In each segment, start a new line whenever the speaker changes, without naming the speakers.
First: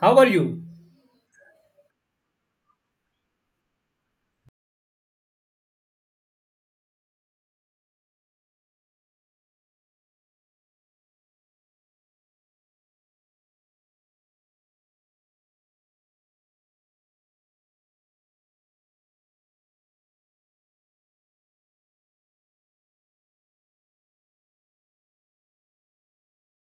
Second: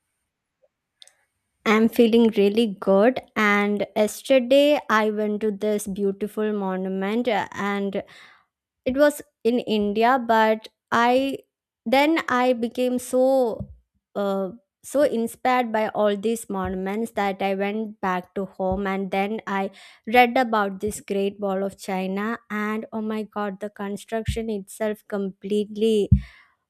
How are you?
I'm feeling really good. And yesterday I went to this beautiful monument and it was in India, but I then I became uh, so inspired by all these monuments that I went back to home and then I read about this Great Wall of China, and oh my god, the construction itself completely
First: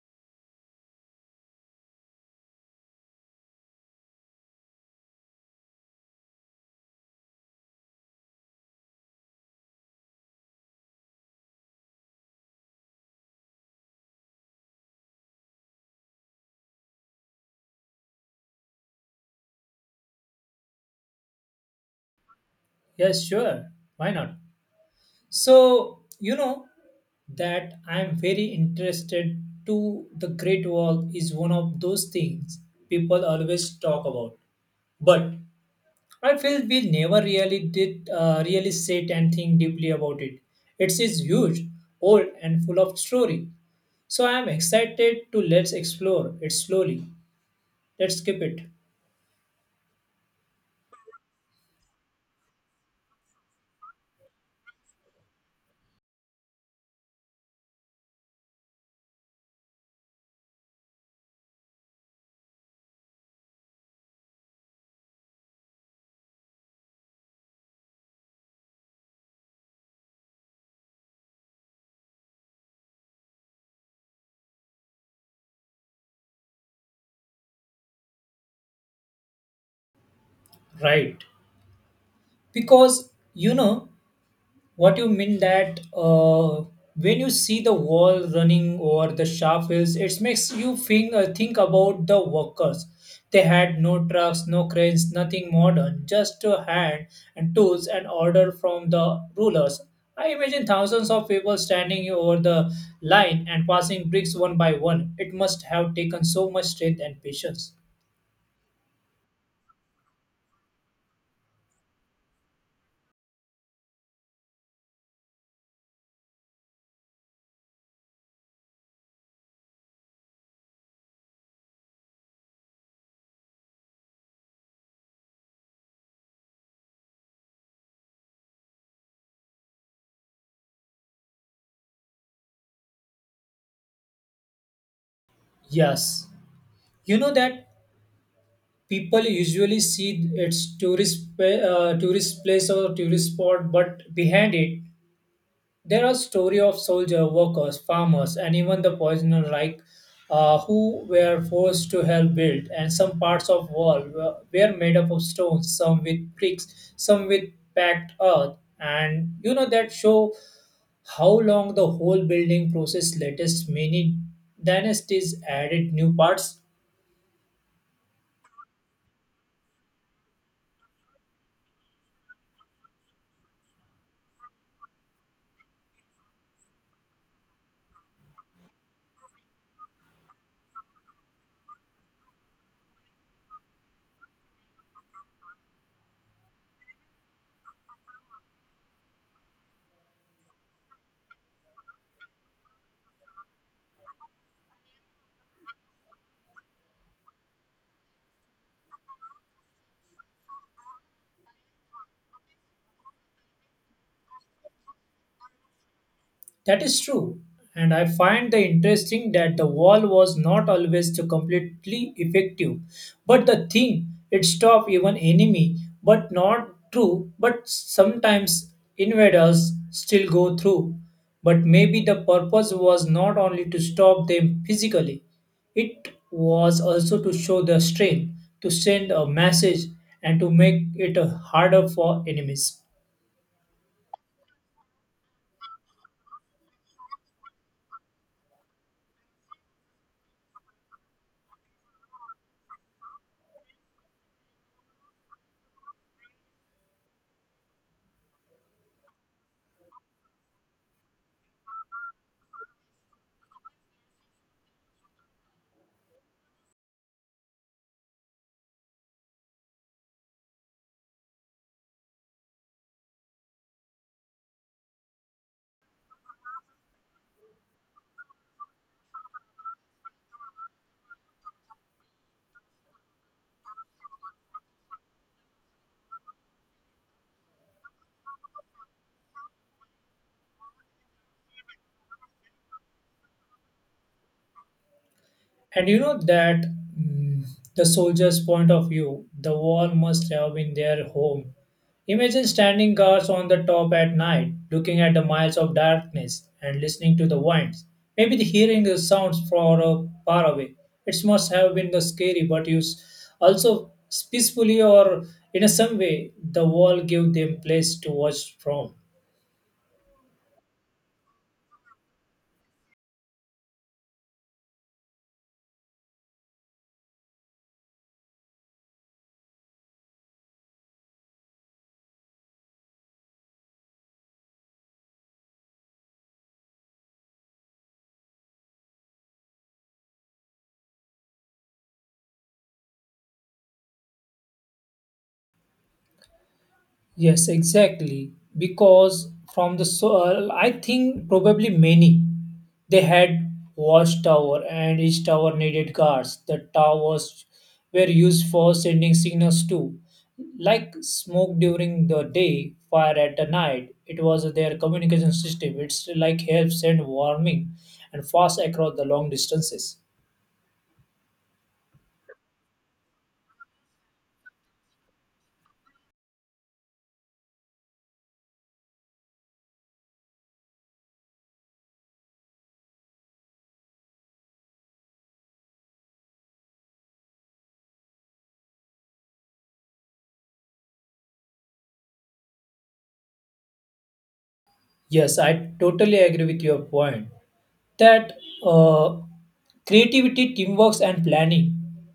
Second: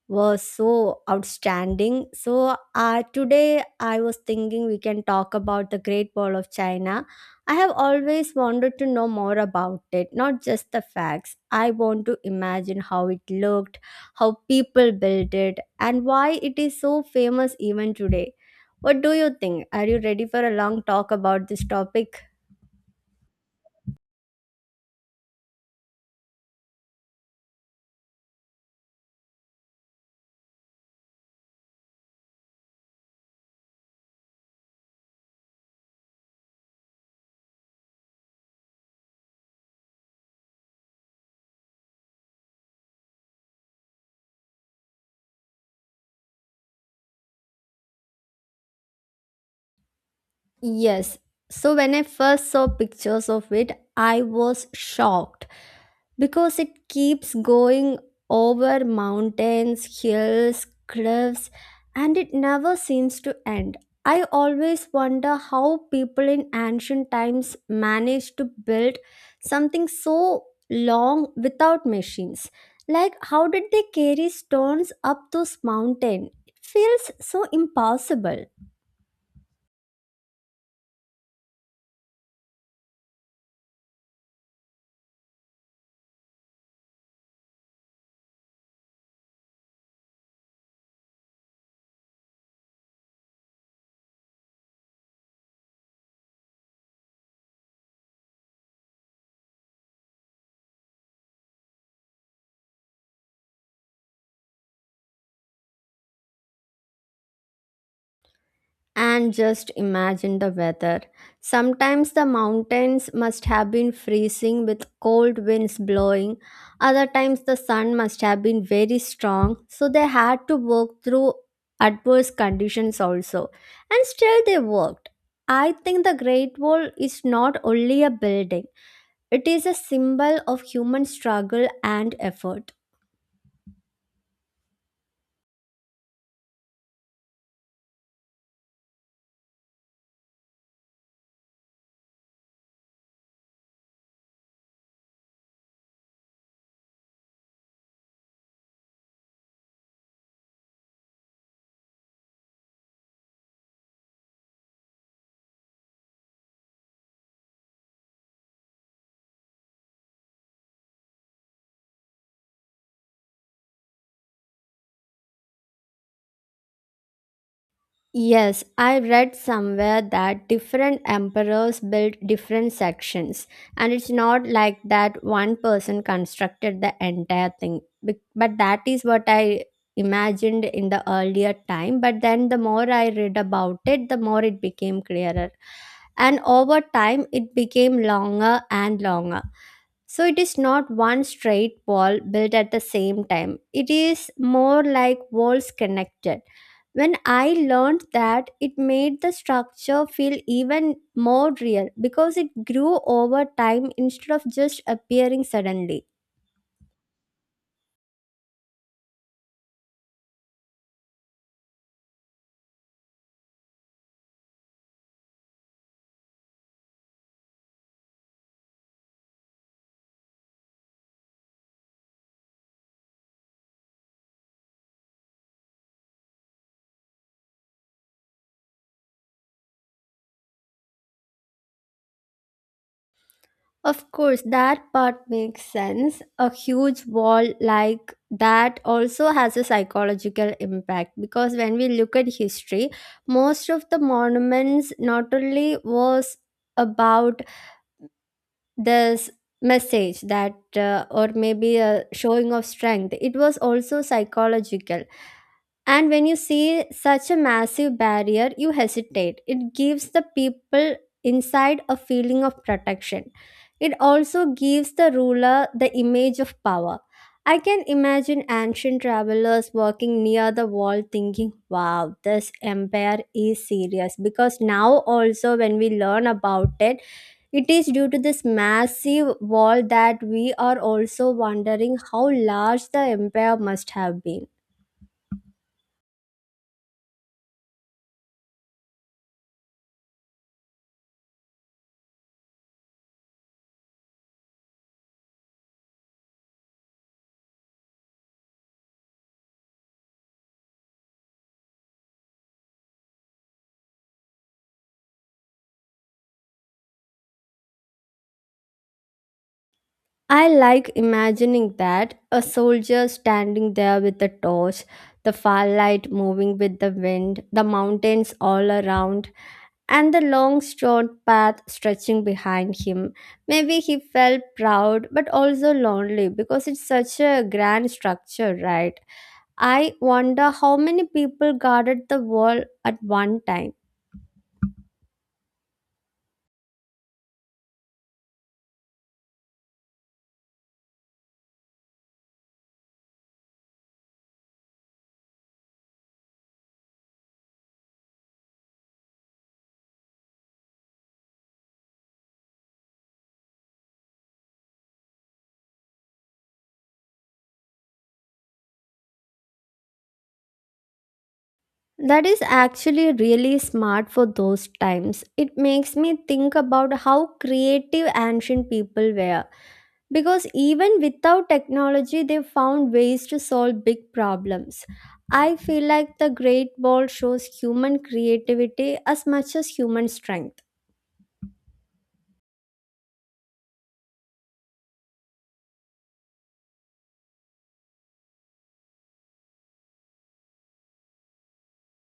was so outstanding. So today I was thinking we can talk about the Great Wall of China. I have always wanted to know more about it, not just the facts. I want to imagine how it looked, how people built it, and why it is so famous even today. What do you think? Are you ready for a long talk about this topic?
Yes, sure. Why not? So, you know that I'm very interested to the Great Wall is one of those things people always talk about. But I feel we never really did really sit and think deeply about it. It is huge, old and full of story. So I am excited to let's explore it slowly. Let's skip it.
Yes. So when I first saw pictures of it, I was shocked because it keeps going over mountains, hills, cliffs, and it never seems to end. I always wonder how people in ancient times managed to build something so long without machines. Like, how did they carry stones up those mountains? It feels so impossible.
Right. Because you know what you mean that when you see the wall running over the sharp hills, it makes you think about the workers. They had no trucks, no cranes, nothing modern, just a hand and tools and order from the rulers. I imagine thousands of people standing over the line and passing bricks one by one. It must have taken so much strength and patience.
And just imagine the weather. Sometimes the mountains must have been freezing with cold winds blowing. Other times the sun must have been very strong, so they had to work through adverse conditions also. And still they worked. I think the Great Wall is not only a building, it is a symbol of human struggle and effort.
Yes. You know that people usually see its tourist place or tourist spot, but behind it there are story of soldier workers farmers and even the poisoner like who were forced to help build, and some parts of wall were made up of stones, some with bricks, some with packed earth. And you know that show how long the whole building process latest. Many dynasties added new parts.
Yes, I read somewhere that different emperors built different sections, and it's not like that one person constructed the entire thing. But that is what I imagined in the earlier time. But then the more I read about it, the more it became clearer. And over time, it became longer and longer. So it is not one straight wall built at the same time, it is more like walls connected. When I learned that, it made the structure feel even more real because it grew over time instead of just appearing suddenly.
That is true. And I find the interesting that the wall was not always to completely effective. But the thing, it stopped even enemy, but not true, but sometimes invaders still go through. But maybe the purpose was not only to stop them physically, it was also to show their strength, to send a message and to make it harder for enemies.
Of course, that part makes sense. A huge wall like that also has a psychological impact because when we look at history, most of the monuments not only was about this message that or maybe a showing of strength, it was also psychological. And when you see such a massive barrier, you hesitate. It gives the people inside a feeling of protection. It also gives the ruler the image of power. I can imagine ancient travelers walking near the wall thinking, wow, this empire is serious. Because now, also, when we learn about it, it is due to this massive wall that we are also wondering how large the empire must have been.
And you know that, mm, the soldier's point of view, the wall must have been their home. Imagine standing guards on the top at night, looking at the miles of darkness and listening to the winds. Maybe the hearing the sounds far away. It must have been the scary, but also peacefully or in a some way, the wall gave them place to watch from.
I like imagining that a soldier standing there with a torch, the firelight moving with the wind, the mountains all around, and the long straight path stretching behind him. Maybe he felt proud but also lonely because it's such a grand structure, right? I wonder how many people guarded the wall at one time.
Yes, exactly. Because from the soil, I think probably many, they had watchtower and each tower needed guards. The towers were used for sending signals too, like smoke during the day, fire at the night. It was their communication system. It's like help send warming and fast across the long distances.
That is actually really smart for those times. It makes me think about how creative ancient people were, because even without technology they found ways to solve big problems. I feel like the Great Wall shows human creativity as much as human strength.
Yes, I totally agree with your point, that uh, creativity, teamwork, and planning,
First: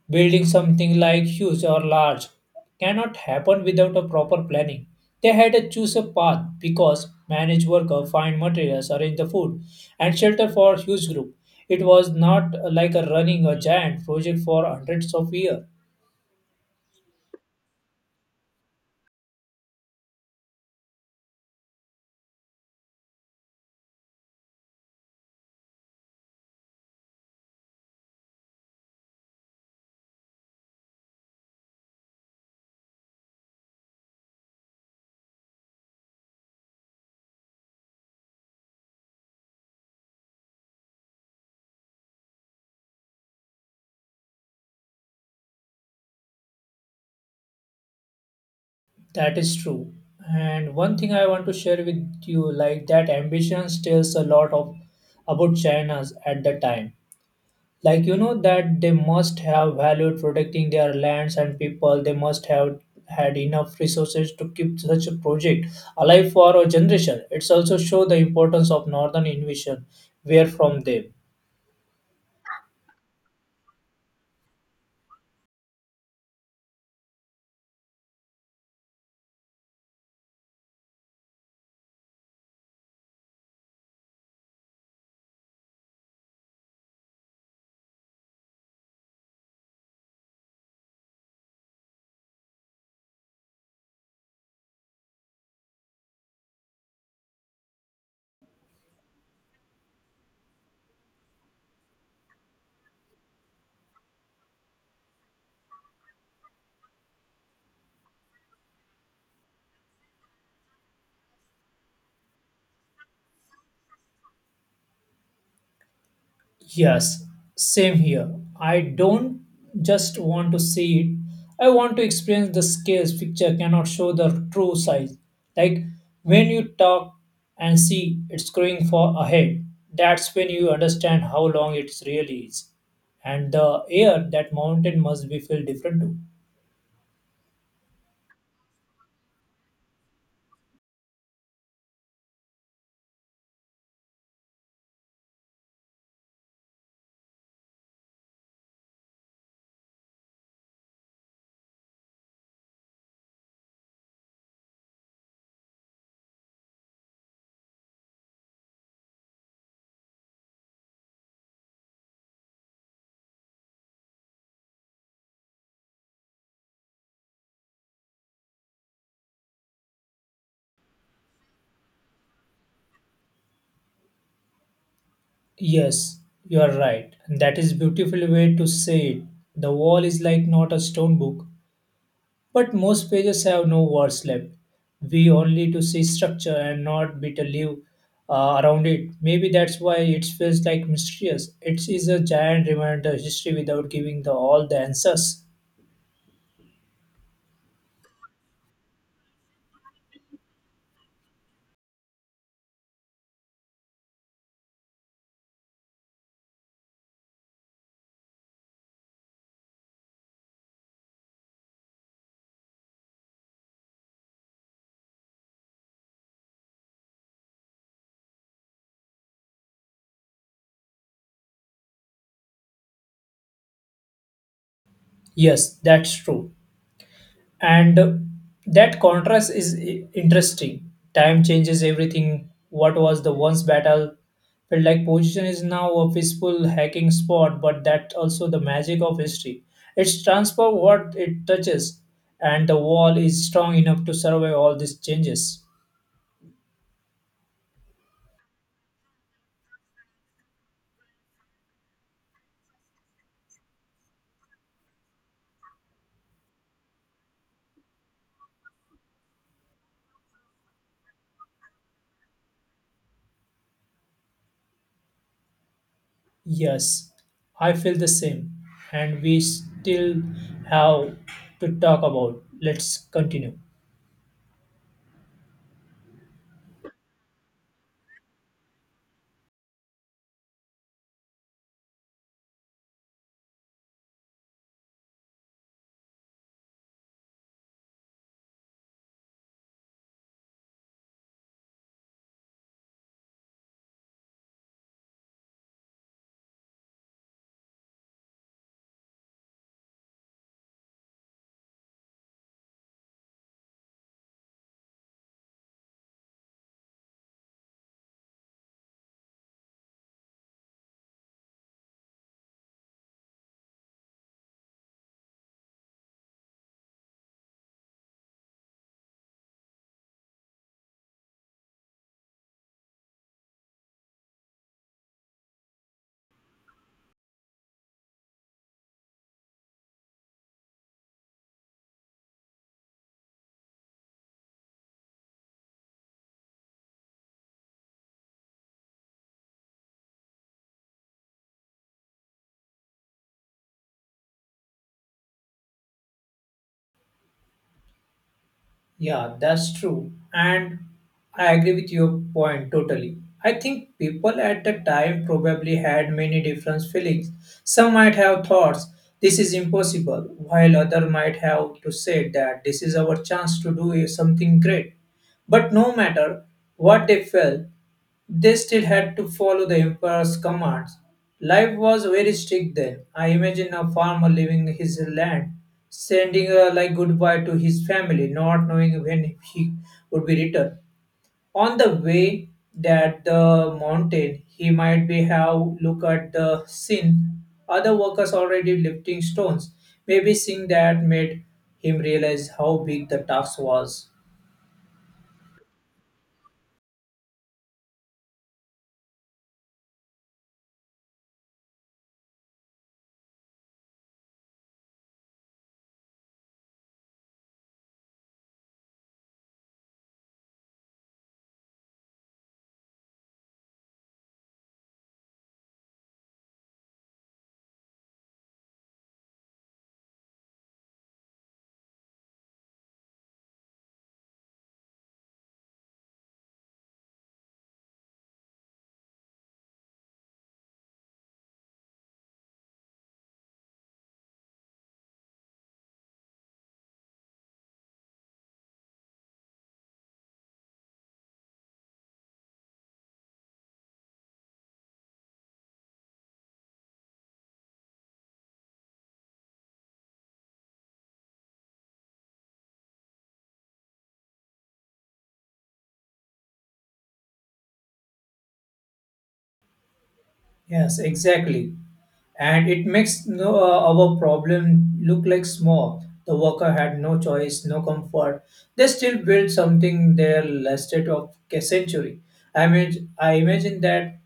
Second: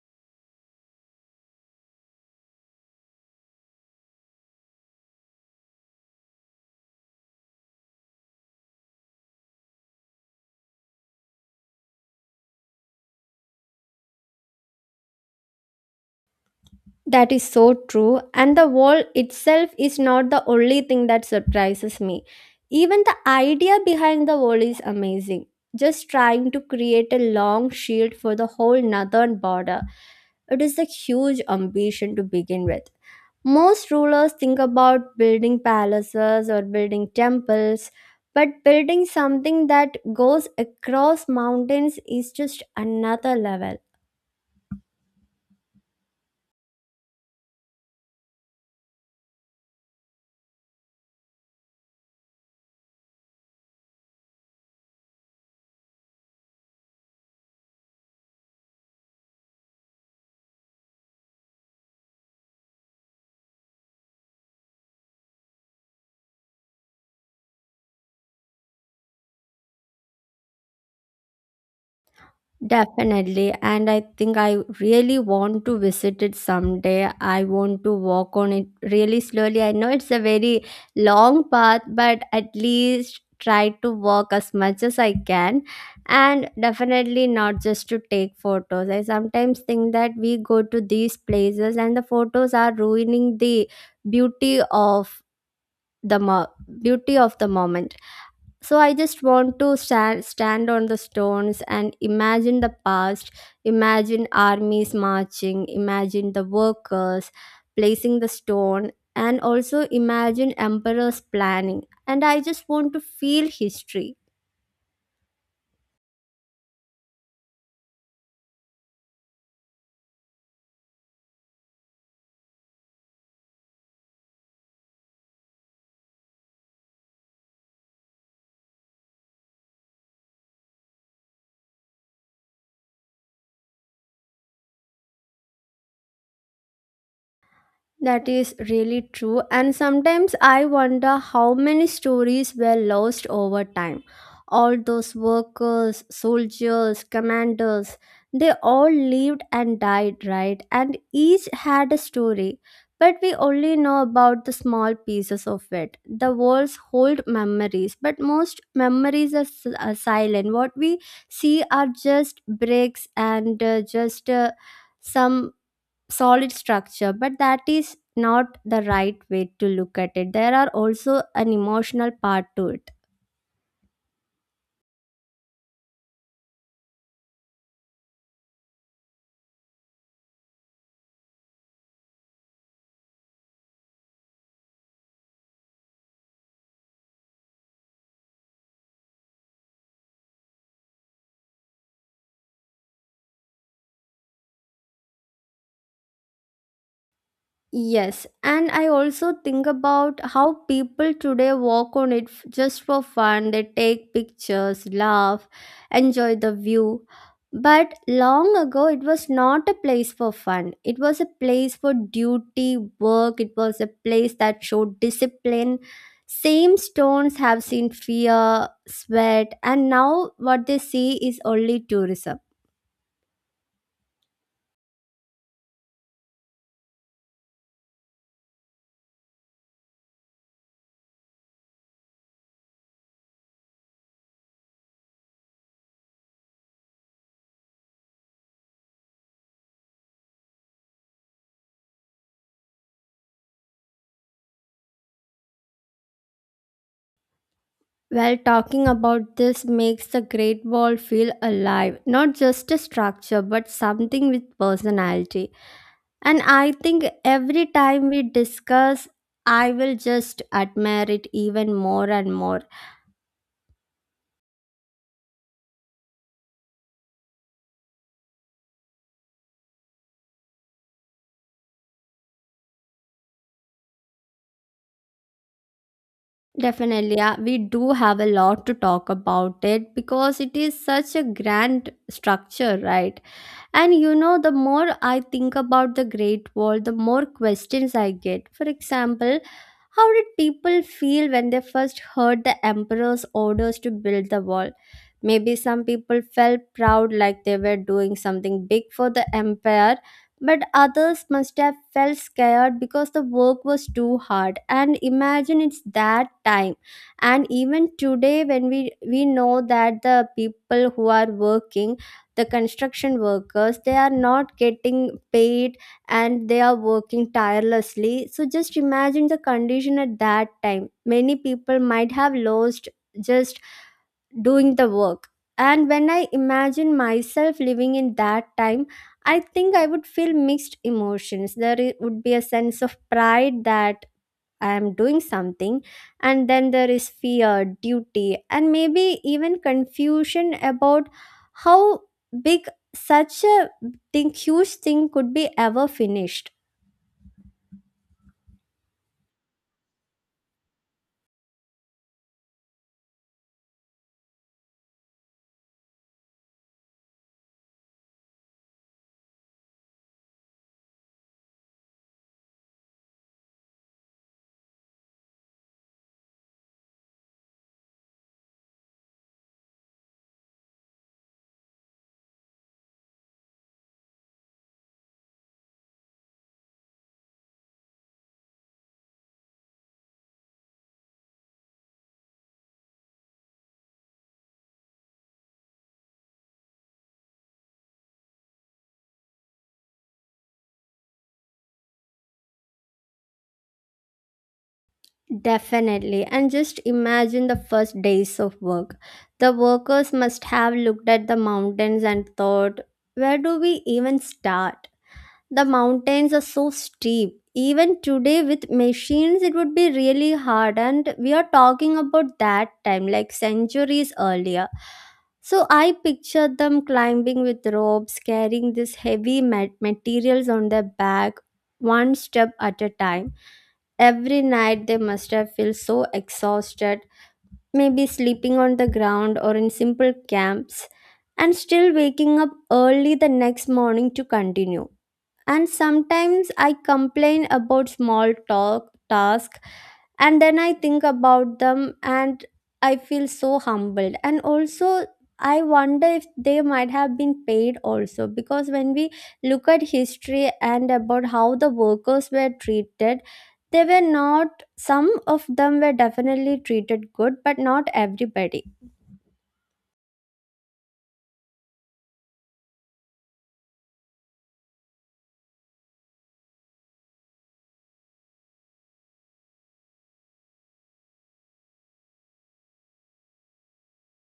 building something like huge or large, cannot happen without a proper planning. They had to choose a path because manage worker, find materials, arrange the food, and shelter for huge group. It was not like a running a giant project for hundreds of years.
That is so true. And the wall itself is not the only thing that surprises me. Even the idea behind the wall is amazing. Just trying to create a long shield for the whole northern border. It is a huge ambition to begin with. Most rulers think about building palaces or building temples, but building something that goes across mountains is just another level.
That is true. And one thing I want to share with you, like that ambition tells a lot of about China's at the time. Like you know that they must have valued protecting their lands and people, they must have had enough resources to keep such a project alive for a generation. It's also show the importance of northern invasion where from them.
Definitely, and I think I really want to visit it someday. I want to walk on it really slowly. I know it's a very long path, but at least try to walk as much as I can. And definitely not just to take photos. I sometimes think that we go to these places and the photos are ruining the beauty of the mo- beauty of the moment. So I just want to stand on the stones and imagine the past, imagine armies marching, imagine the workers placing the stone, and also imagine emperors planning, and I just want to feel history.
Yes, same here. I don't just want to see it, I want to experience the scales picture cannot show the true size. Like when you talk and see it's growing for ahead, that's when you understand how long it really is. And the air that mountain must be feel different too.
That is really true. And sometimes I wonder how many stories were lost over time. All those workers, soldiers, commanders, they all lived and died, right? And each had a story. But we only know about the small pieces of it. The walls hold memories, but most memories are silent. What we see are just bricks and just some solid structure, but that is not the right way to look at it. There are also an emotional part to it.
Yes, you are right. That is beautiful way to say it. The wall is like not a stone book. But most pages have no words left. We only to see structure and not bit a leaf around it. Maybe that's why it feels like mysterious. It is a giant reminder history without giving the all the answers.
Yes, and I also think about how people today walk on it just for fun. They take pictures, laugh, enjoy the view. But long ago, it was not a place for fun. It was a place for duty, work. It was a place that showed discipline. Same stones have seen fear, sweat, and now what they see is only tourism.
Yes, that's true. And that contrast is interesting. Time changes everything. What was the once battle felt like position is now a peaceful hacking spot. But that also the magic of history, it's transformed what it touches, and the wall is strong enough to survive all these changes.
Well, talking about this makes the Great Wall feel alive, not just a structure, but something with personality. And I think every time we discuss, I will just admire it even more and more.
Yes, I feel the same, and we still have to talk about. Let's continue.
Definitely, we do have a lot to talk about it because it is such a grand structure, right? And you know, the more I think about the Great Wall, the more questions I get. For example, how did people feel when they first heard the emperor's orders to build the wall? Maybe some people felt proud, like they were doing something big for the empire, but others must have felt scared because the work was too hard. And imagine it's that time. And even today, when we know that the people who are working, the construction workers, they are not getting paid and they are working tirelessly, so just imagine the condition at that time. Many people might have lost just doing the work. And when I imagine myself living in that time, I think I would feel mixed emotions. There would be a sense of pride that I am doing something. And then there is fear, duty, and maybe even confusion about how big such a huge thing could be ever finished.
Yeah, that's true. And I agree with your point totally. I think people at the time probably had many different feelings. Some might have thoughts, this is impossible, while other might have to say that this is our chance to do something great. But no matter what they felt, they still had to follow the emperor's commands. Life was very strict then. I imagine a farmer leaving his land, sending a like goodbye to his family, not knowing when he would be returned. On the way that the mountain, he might be have look at the scene. Other workers already lifting stones. Maybe seeing that made him realize how big the task was.
Definitely. And just imagine the first days of work. The workers must have looked at the mountains and thought, where do we even start? The mountains are so steep. Even today, with machines, it would be really hard. And we are talking about that time, like centuries earlier. So I pictured them climbing with ropes, carrying these heavy materials on their back, one step at a time. Every night, they must have felt so exhausted, maybe sleeping on the ground or in simple camps, and still waking up early the next morning to continue. And sometimes I complain about small talk task, and then I think about them and I feel so humbled. And also I wonder if they might have been paid also, because when we look at history and about how the workers were treated, they were not, some of them were definitely treated good but not everybody.
Yes, exactly. And it makes no, our problem look like small. The worker had no choice, no comfort. They still built something there lasted of a century. I mean, I imagine that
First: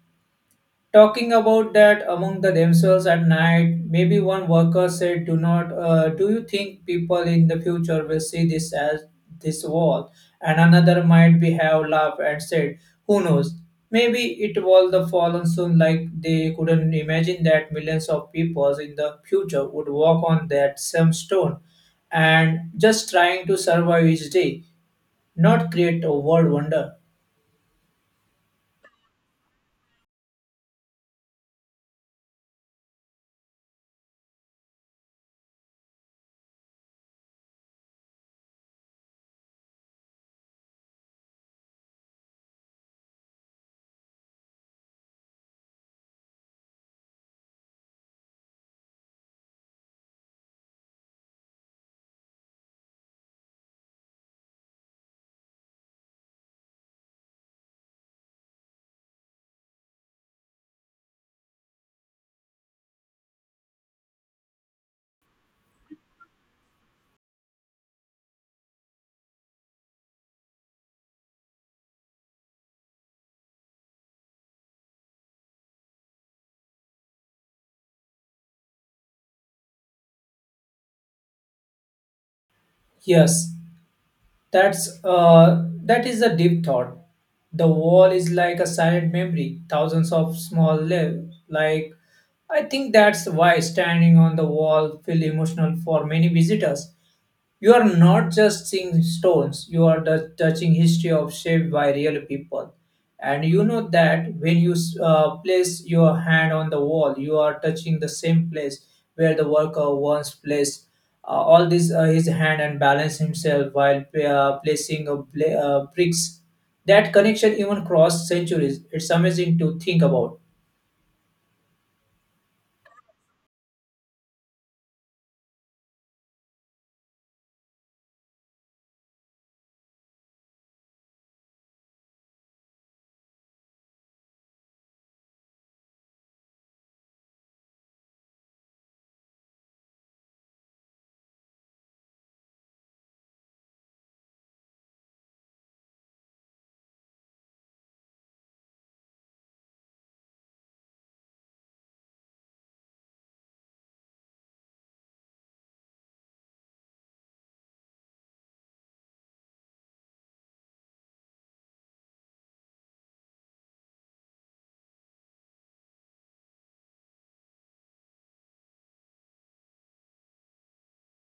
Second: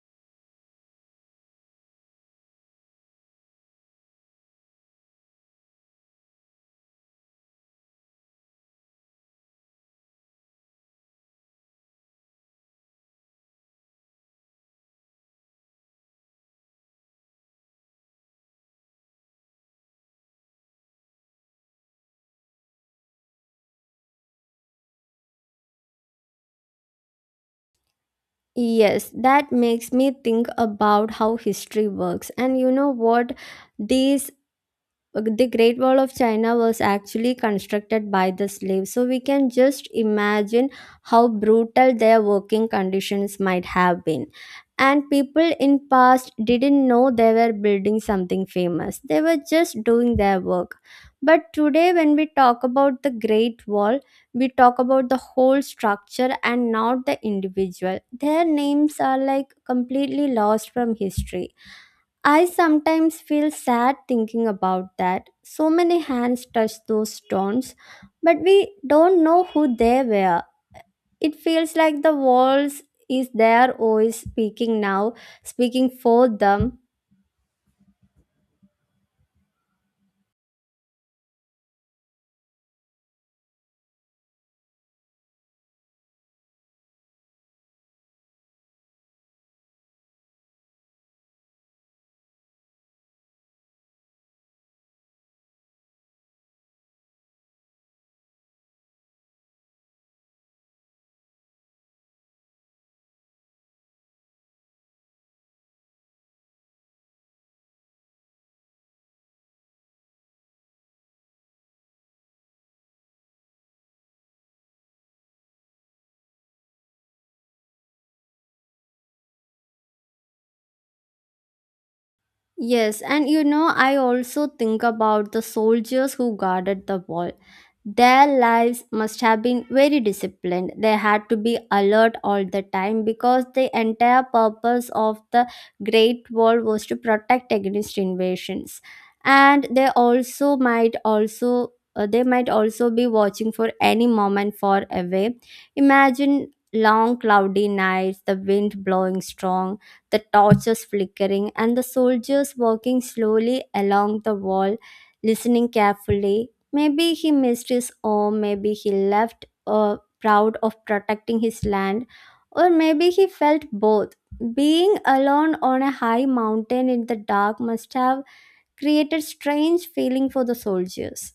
talking about that among the themselves at night, maybe one worker said, do not do you think people in the future will see this as this wall? And another might be have laughed and said, who knows, maybe it will the fallen soon. Like they couldn't imagine that millions of people in the future would walk on that same stone, and just trying to survive each day, not create a world wonder.
Yes, that makes me think about how history works. And you know what? These the Great Wall of China was actually constructed by the slaves. So we can just imagine how brutal their working conditions might have been. And people in past didn't know they were building something famous. They were just doing their work. But today when we talk about the Great Wall, we talk about the whole structure and not the individual. Their names are like completely lost from history. I sometimes feel sad thinking about that. So many hands touched those stones, but we don't know who they were. It feels like the walls is there always speaking now, speaking for them.
Yes. That is a deep thought. The wall is like a silent memory, thousands of small lives. Like I think that's why standing on the wall feel emotional for many visitors. You are not just seeing stones, you are the touching history of shaped by real people. And you know that when you place your hand on the wall, you are touching the same place where the worker once placed all this his hand and balance himself while placing a bricks. That connection even crossed centuries. It's amazing to think about.
Yes, and you know, I also think about the soldiers who guarded the wall. Their lives must have been very disciplined. They had to be alert all the time because the entire purpose of the Great Wall was to protect against invasions. And they also might also they might also be watching for any moment far away. Imagine long cloudy nights, the wind blowing strong, the torches flickering, and the soldiers walking slowly along the wall, listening carefully. Maybe he missed his home, maybe he left proud of protecting his land, or maybe he felt both. Being alone on a high mountain in the dark must have created strange feeling for the soldiers.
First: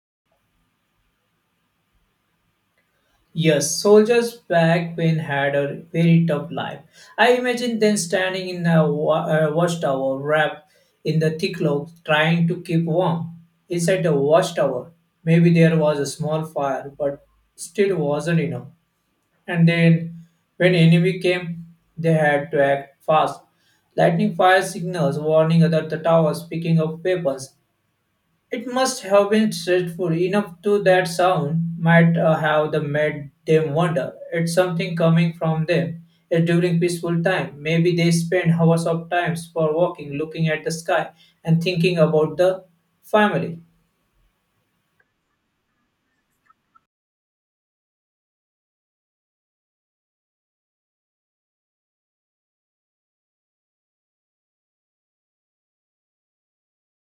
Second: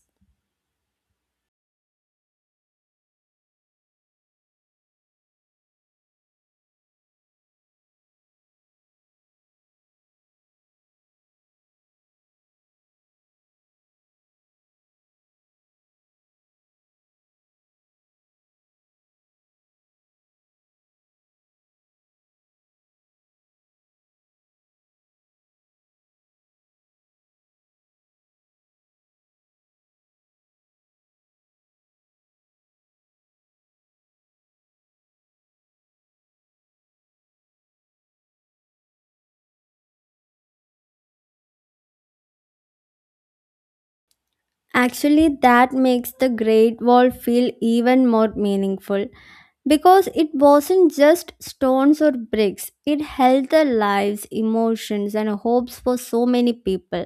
Yes, soldiers back when had a very tough life. I imagine them standing in a watchtower wrapped in the thick cloak, trying to keep warm. Inside the watchtower, maybe there was a small fire, but still wasn't enough. And then, when enemy came, they had to act fast. Lightning fire signals warning other the towers, picking up weapons, it must have been stressful enough to that sound might have the made them wonder. It's something coming from them. During peaceful time, maybe they spend hours of times for walking, looking at the sky, and thinking about the family.
Actually, that makes the Great Wall feel even more meaningful. Because it wasn't just stones or bricks, it held the lives, emotions and hopes for so many people,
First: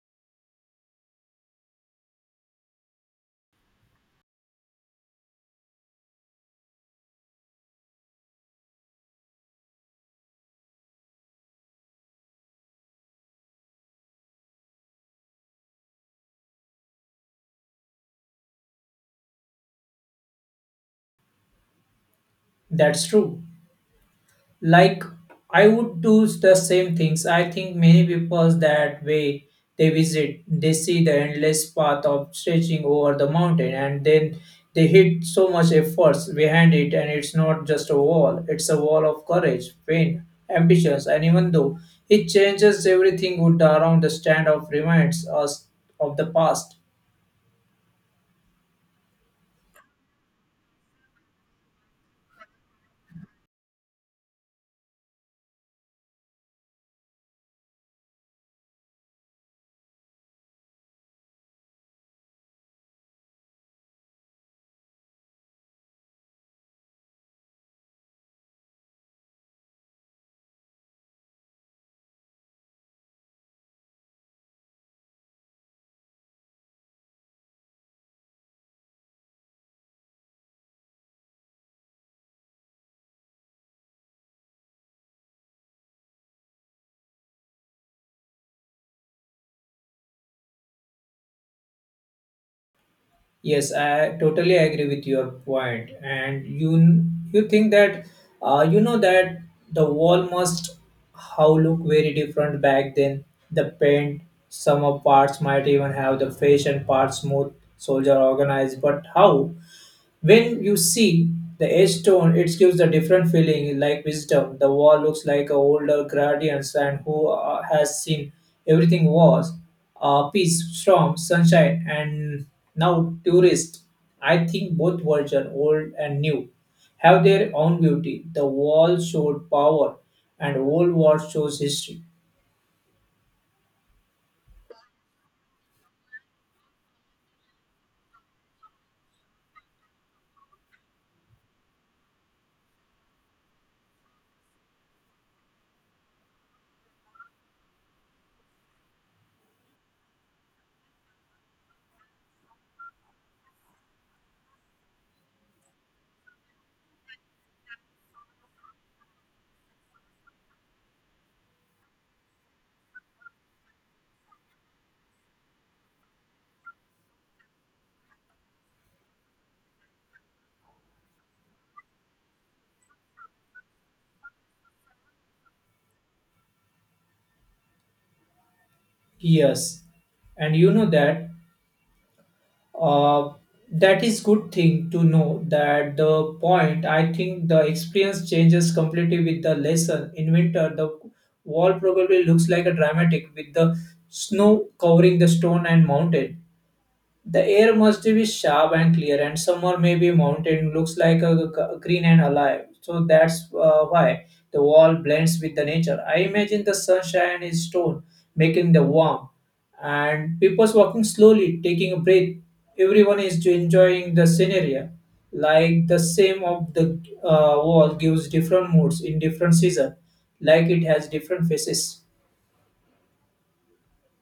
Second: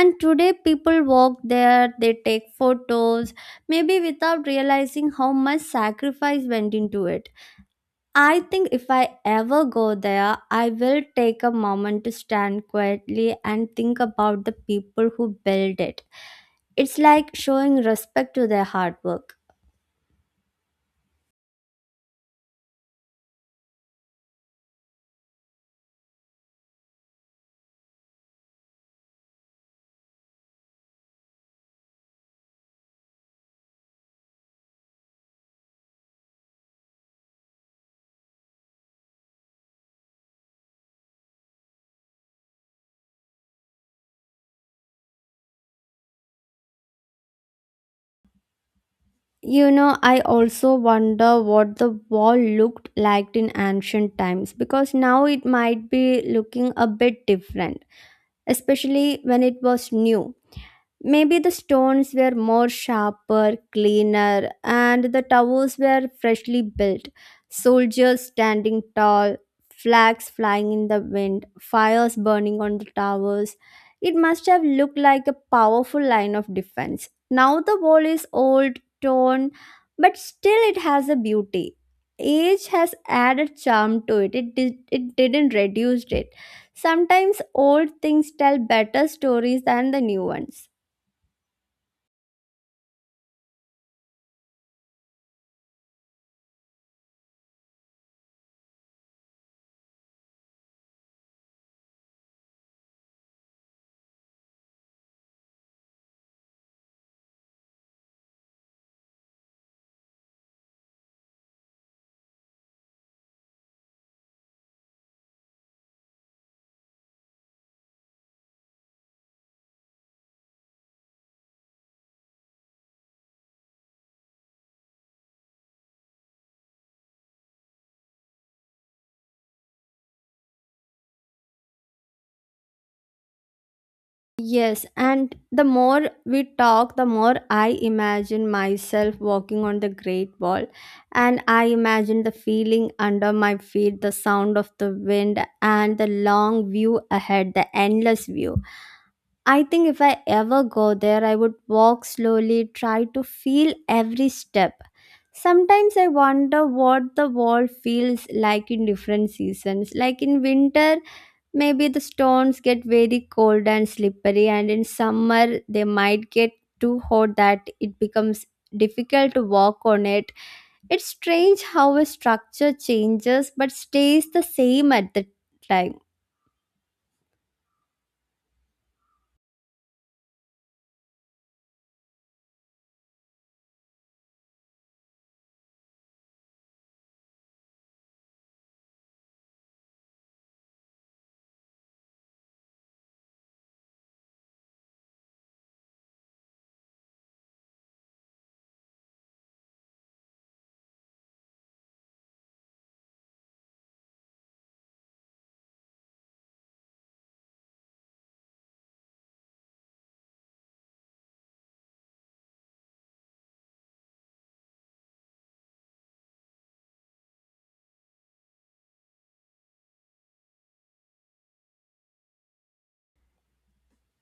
and today people walk there, they take photos, maybe without realizing how much sacrifice went into it. I think if I ever go there, I will take a moment to stand quietly and think about the people who built it. It's like showing respect to their hard work.
That's true. Like I would do the same things. I think many people that way, they visit, they see the endless path of stretching over the mountain, and then they hit so much efforts behind it. And it's not just a wall, it's a wall of courage, pain, ambitions. And even though it changes everything would around, the stand of reminds us of the past.
I also wonder what the wall looked like in ancient times, because now it might be looking a bit different, especially when it was new. Maybe the stones were more sharper, cleaner, and the towers were freshly built. Soldiers standing tall, flags flying in the wind, fires burning on the towers. It must have looked like a powerful line of defense. Now the wall is old, torn, but still it has a beauty. Age has added charm to it. It didn't reduce it. Sometimes old things tell better stories than the new ones.
Yes, I totally agree with your point. And you think that you know that the wall must how look very different back then. The paint, some of parts might even have the face and parts smooth, soldier organized. But how? When you see the edge tone, it gives a different feeling, like wisdom. The wall looks like a older guardians and who has seen everything was peace, storm, sunshine, and now tourists. I think both version, old and new, have their own beauty. The wall showed power, and old war shows history.
Yes, and the more we talk, the more I imagine myself walking on the Great Wall. And I imagine the feeling under my feet, the sound of the wind, and the long view ahead, the endless view. I think if I ever go there, I would walk slowly, try to feel every step. Sometimes I wonder what the wall feels like in different seasons. Like in winter, maybe the stones get very cold and slippery, and in summer they might get too hot that it becomes difficult to walk on it. It's strange how a structure changes but stays the same at the time.
Yes, and you know that. Uh, that is good thing to know, that the point. I think the experience changes completely with the lesson. In winter the wall probably looks like a dramatic with the snow covering the stone and mountain. The air must be sharp and clear. And summer maybe mountain looks like a, green and alive. So that's why the wall blends with the nature. I imagine the sunshine is stone, making the warm, and people's walking slowly, taking a breath. Everyone is enjoying the scenery. Like the same of the wall gives different moods in different season, like it has different faces.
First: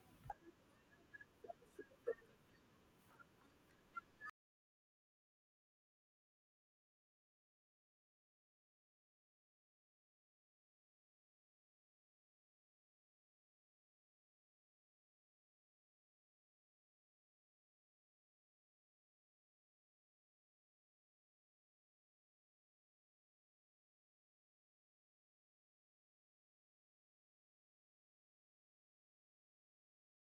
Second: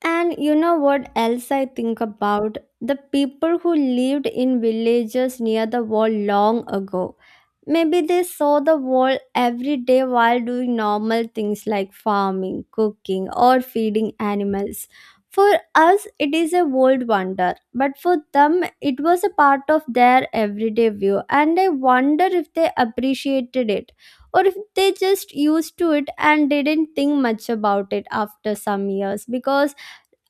And you know what else I think about? The people who lived in villages near the wall long ago. Maybe they saw the wall every day while doing normal things like farming, cooking, or feeding animals. For us, it is a world wonder, but for them, it was a part of their everyday view, and I wonder if they appreciated it, or if they just used to it and didn't think much about it after some years. Because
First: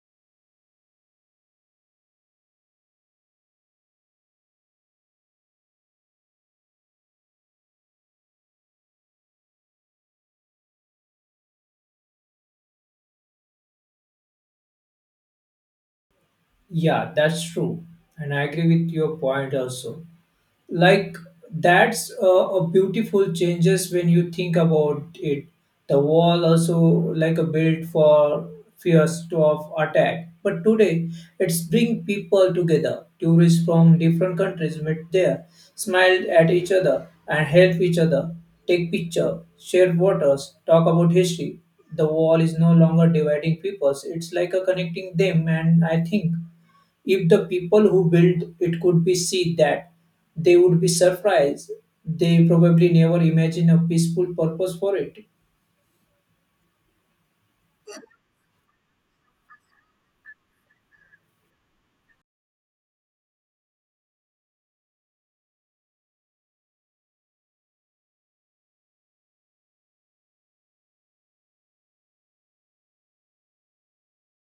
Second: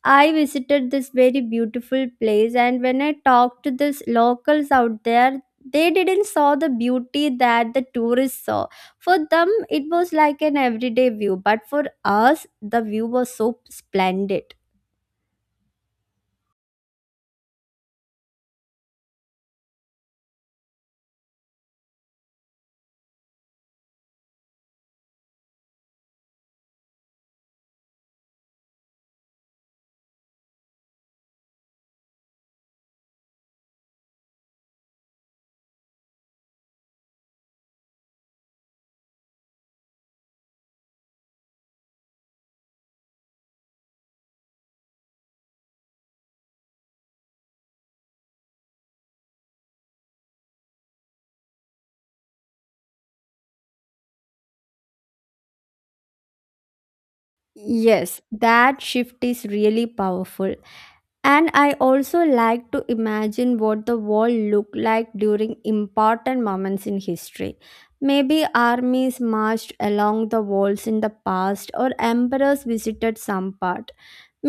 I visited this very beautiful place, and when I talked to these locals out there, they didn't saw the beauty that the tourists saw. For them it was like an everyday view, but for us the view was so splendid.
Yeah, that's true, and I agree with your point also. Like that's a beautiful changes when you think about it. The wall also like a build for fears of attack, but today it's bring people together. Tourists from different countries meet there, smiled at each other and help each other, take picture, share waters, talk about history. The wall is no longer dividing peoples, it's like a connecting them. And I think if the people who built it could be see that, they would be surprised. They probably never imagine a peaceful purpose for it.
Yes, that shift is really powerful. And I also like to imagine what the world looked like during important moments in history. Maybe armies marched along the walls in the past, or emperors visited some part.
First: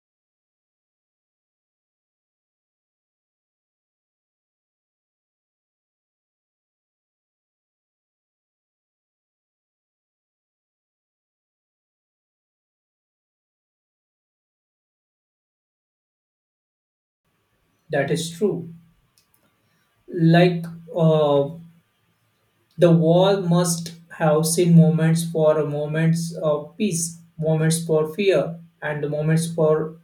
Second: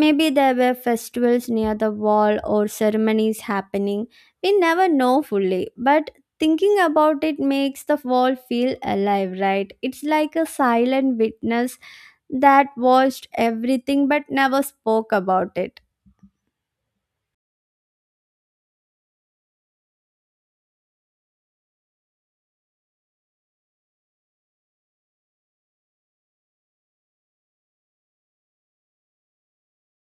Maybe there were festivals near the wall or ceremonies happening. We never know fully, but thinking about it makes the wall feel alive, right? It's like a silent witness that watched everything but never spoke about it.
That is true. Like uh, the wall must have seen moments for moments of peace, moments for fear, and moments for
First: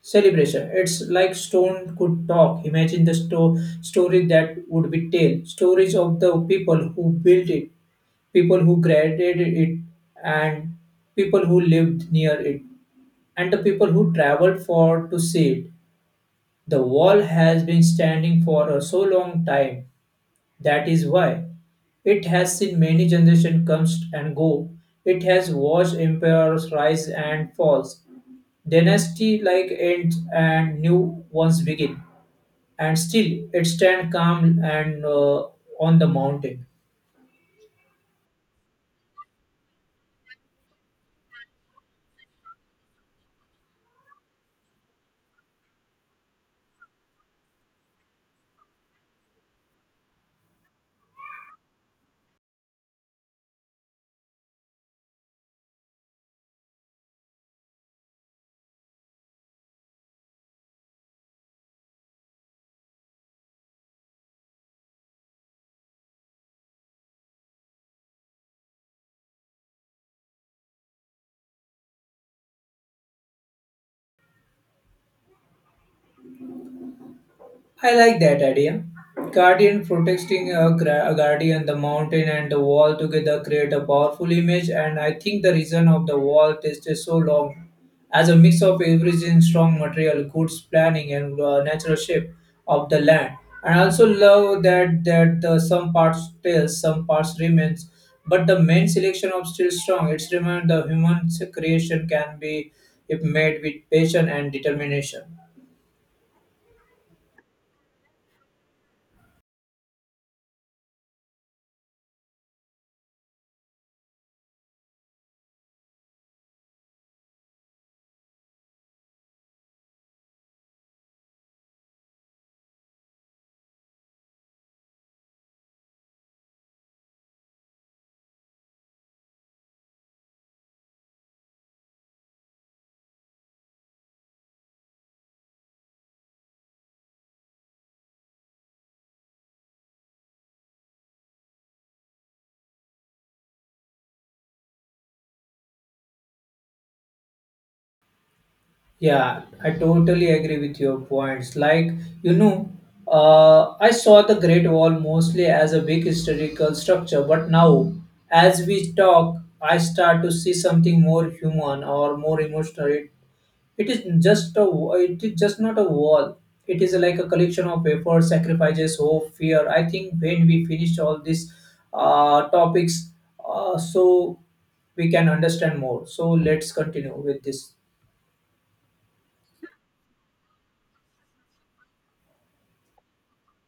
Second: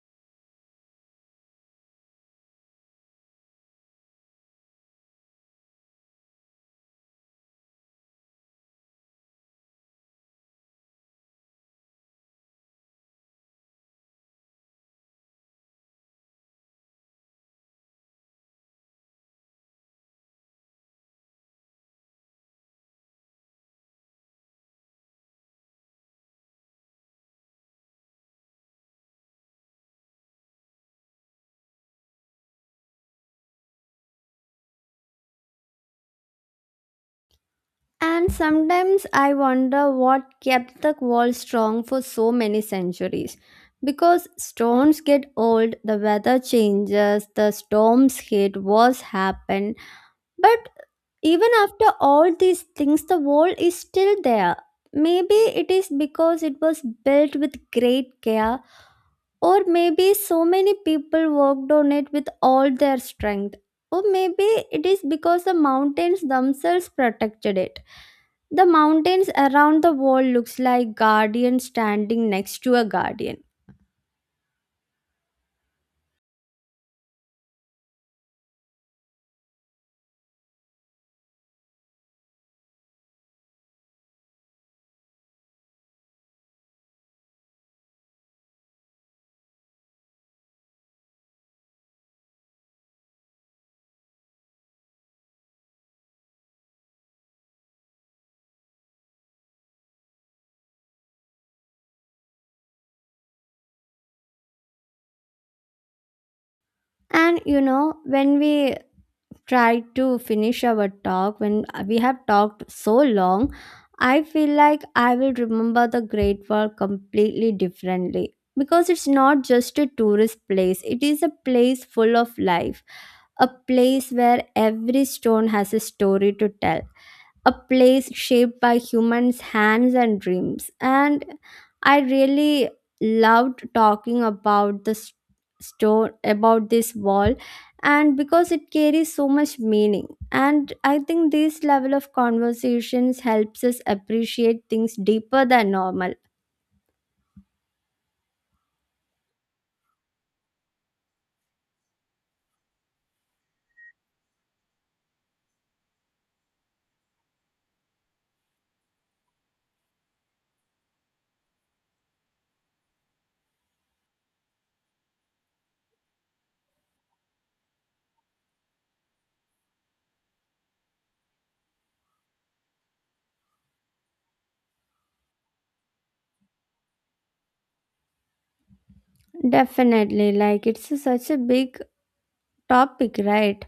celebration. It's like stone could talk. Imagine the story that would be tell. Stories of the people who built it, people who created it, and people who lived near it, and the people who traveled for to see it. The wall has been standing for a so long time. That is why it has seen many generations come and go. It has watched empires rise and falls, dynasty like end and new ones begin. And still, it stands calm and on the mountain.
And sometimes I wonder what kept the wall strong for so many centuries. Because stones get old, the weather changes, the storms hit, wars happen. But even after all these things, the wall is still there. Maybe it is because it was built with great care, or maybe so many people worked on it with all their strength. Or maybe it is because the mountains themselves protected it. The mountains around the wall looks like guardian standing next to a guardian.
I like that idea. Guardian protecting a a guardian, the mountain and the wall together create a powerful image. And I think the reason of the wall tasted so long as a mix of everything, strong material, good planning, and natural shape of the land. And I also love that some parts stays, some parts remains, but the main selection of still strong. It's remind the human creation can be if made with passion and determination.
And when we try to finish our talk, when we have talked so long, I feel like I will remember the Great Wall completely differently, because it's not just a tourist place, it is a place full of life, a place where every stone has a story to tell, a place shaped by humans' hands and dreams. And I really loved talking about stone, about this wall, and because it carries so much meaning. And I think this level of conversations helps us appreciate things deeper than normal.
Yeah, I totally agree with your points. Like, you know, I saw the Great Wall mostly as a big historical structure, but now, as we talk, I start to see something more human or more emotional. It is just a, it is just not a wall. It is like a collection of efforts, sacrifices, hope, fear. I think when we finish all these topics, so we can understand more. So let's continue with this.
Definitely, such a big topic, right?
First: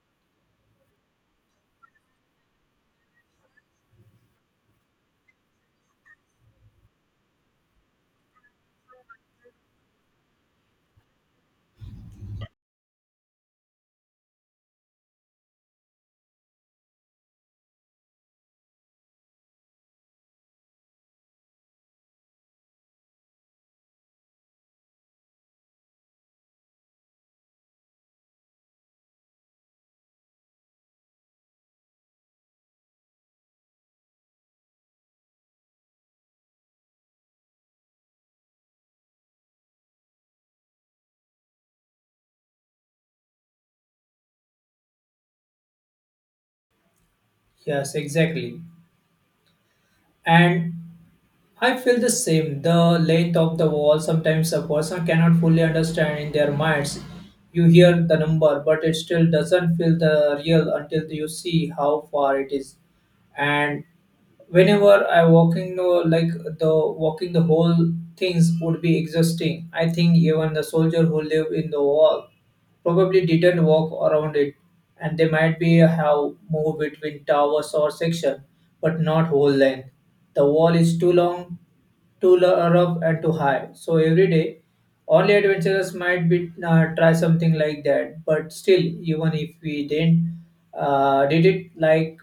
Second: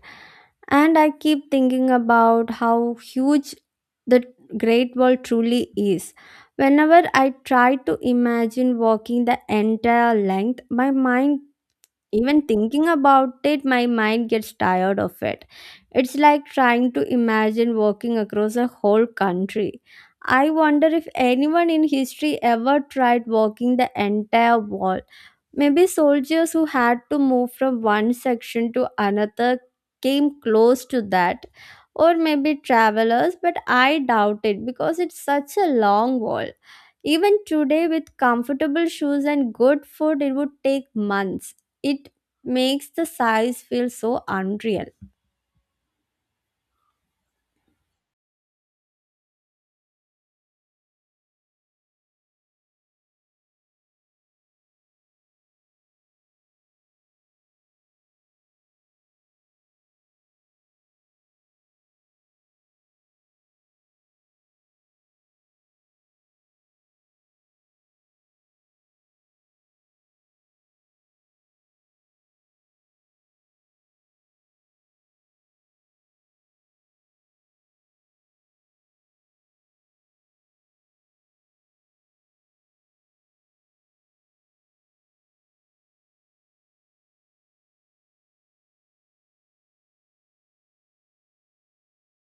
And I keep thinking about how huge the Great Wall truly is. Whenever I try to imagine walking the entire length, even thinking about it, my mind gets tired of it. It's like trying to imagine walking across a whole country. I wonder if anyone in history ever tried walking the entire wall. Maybe soldiers who had to move from one section to another came close to that, or maybe travelers, but I doubt it because it's such a long wall. Even today, with comfortable shoes and good food, it would take months. It makes the size feel so unreal.
Yes, exactly. And I feel the same. The length of the wall sometimes a person cannot fully understand in their minds. You hear the number, but it still doesn't feel the real until you see how far it is. And whenever I walking, no, like the walking the whole things would be exhausting. I think even the soldier who live in the wall probably didn't walk around it, and they might be have moved between towers or section, but not whole length. The wall is too long, rough, and too high. So every day, only adventurers might be try something like that. But still, even if we didn't did it like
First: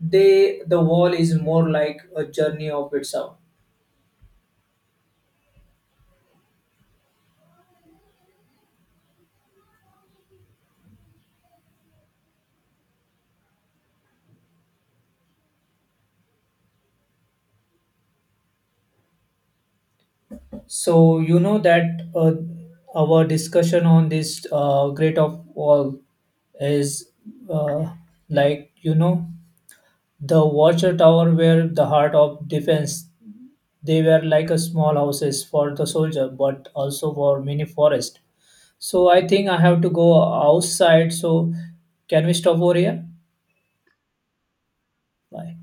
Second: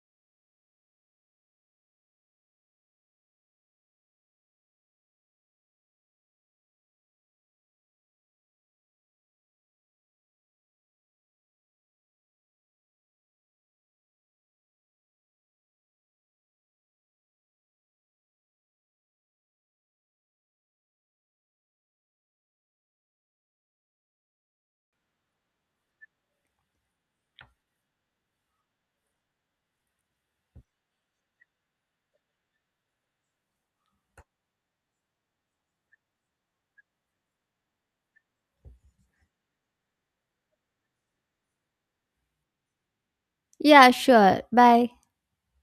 they, the wall is more like a journey of itself. So you know that uh, our discussion on this great of wall is, uh, like you know, the watcher tower were the heart of defense. They were like a small houses for the soldier, but also for many forest. So I think I have to go outside. So can we stop over here?
Yeah, sure. Bye.
Bye.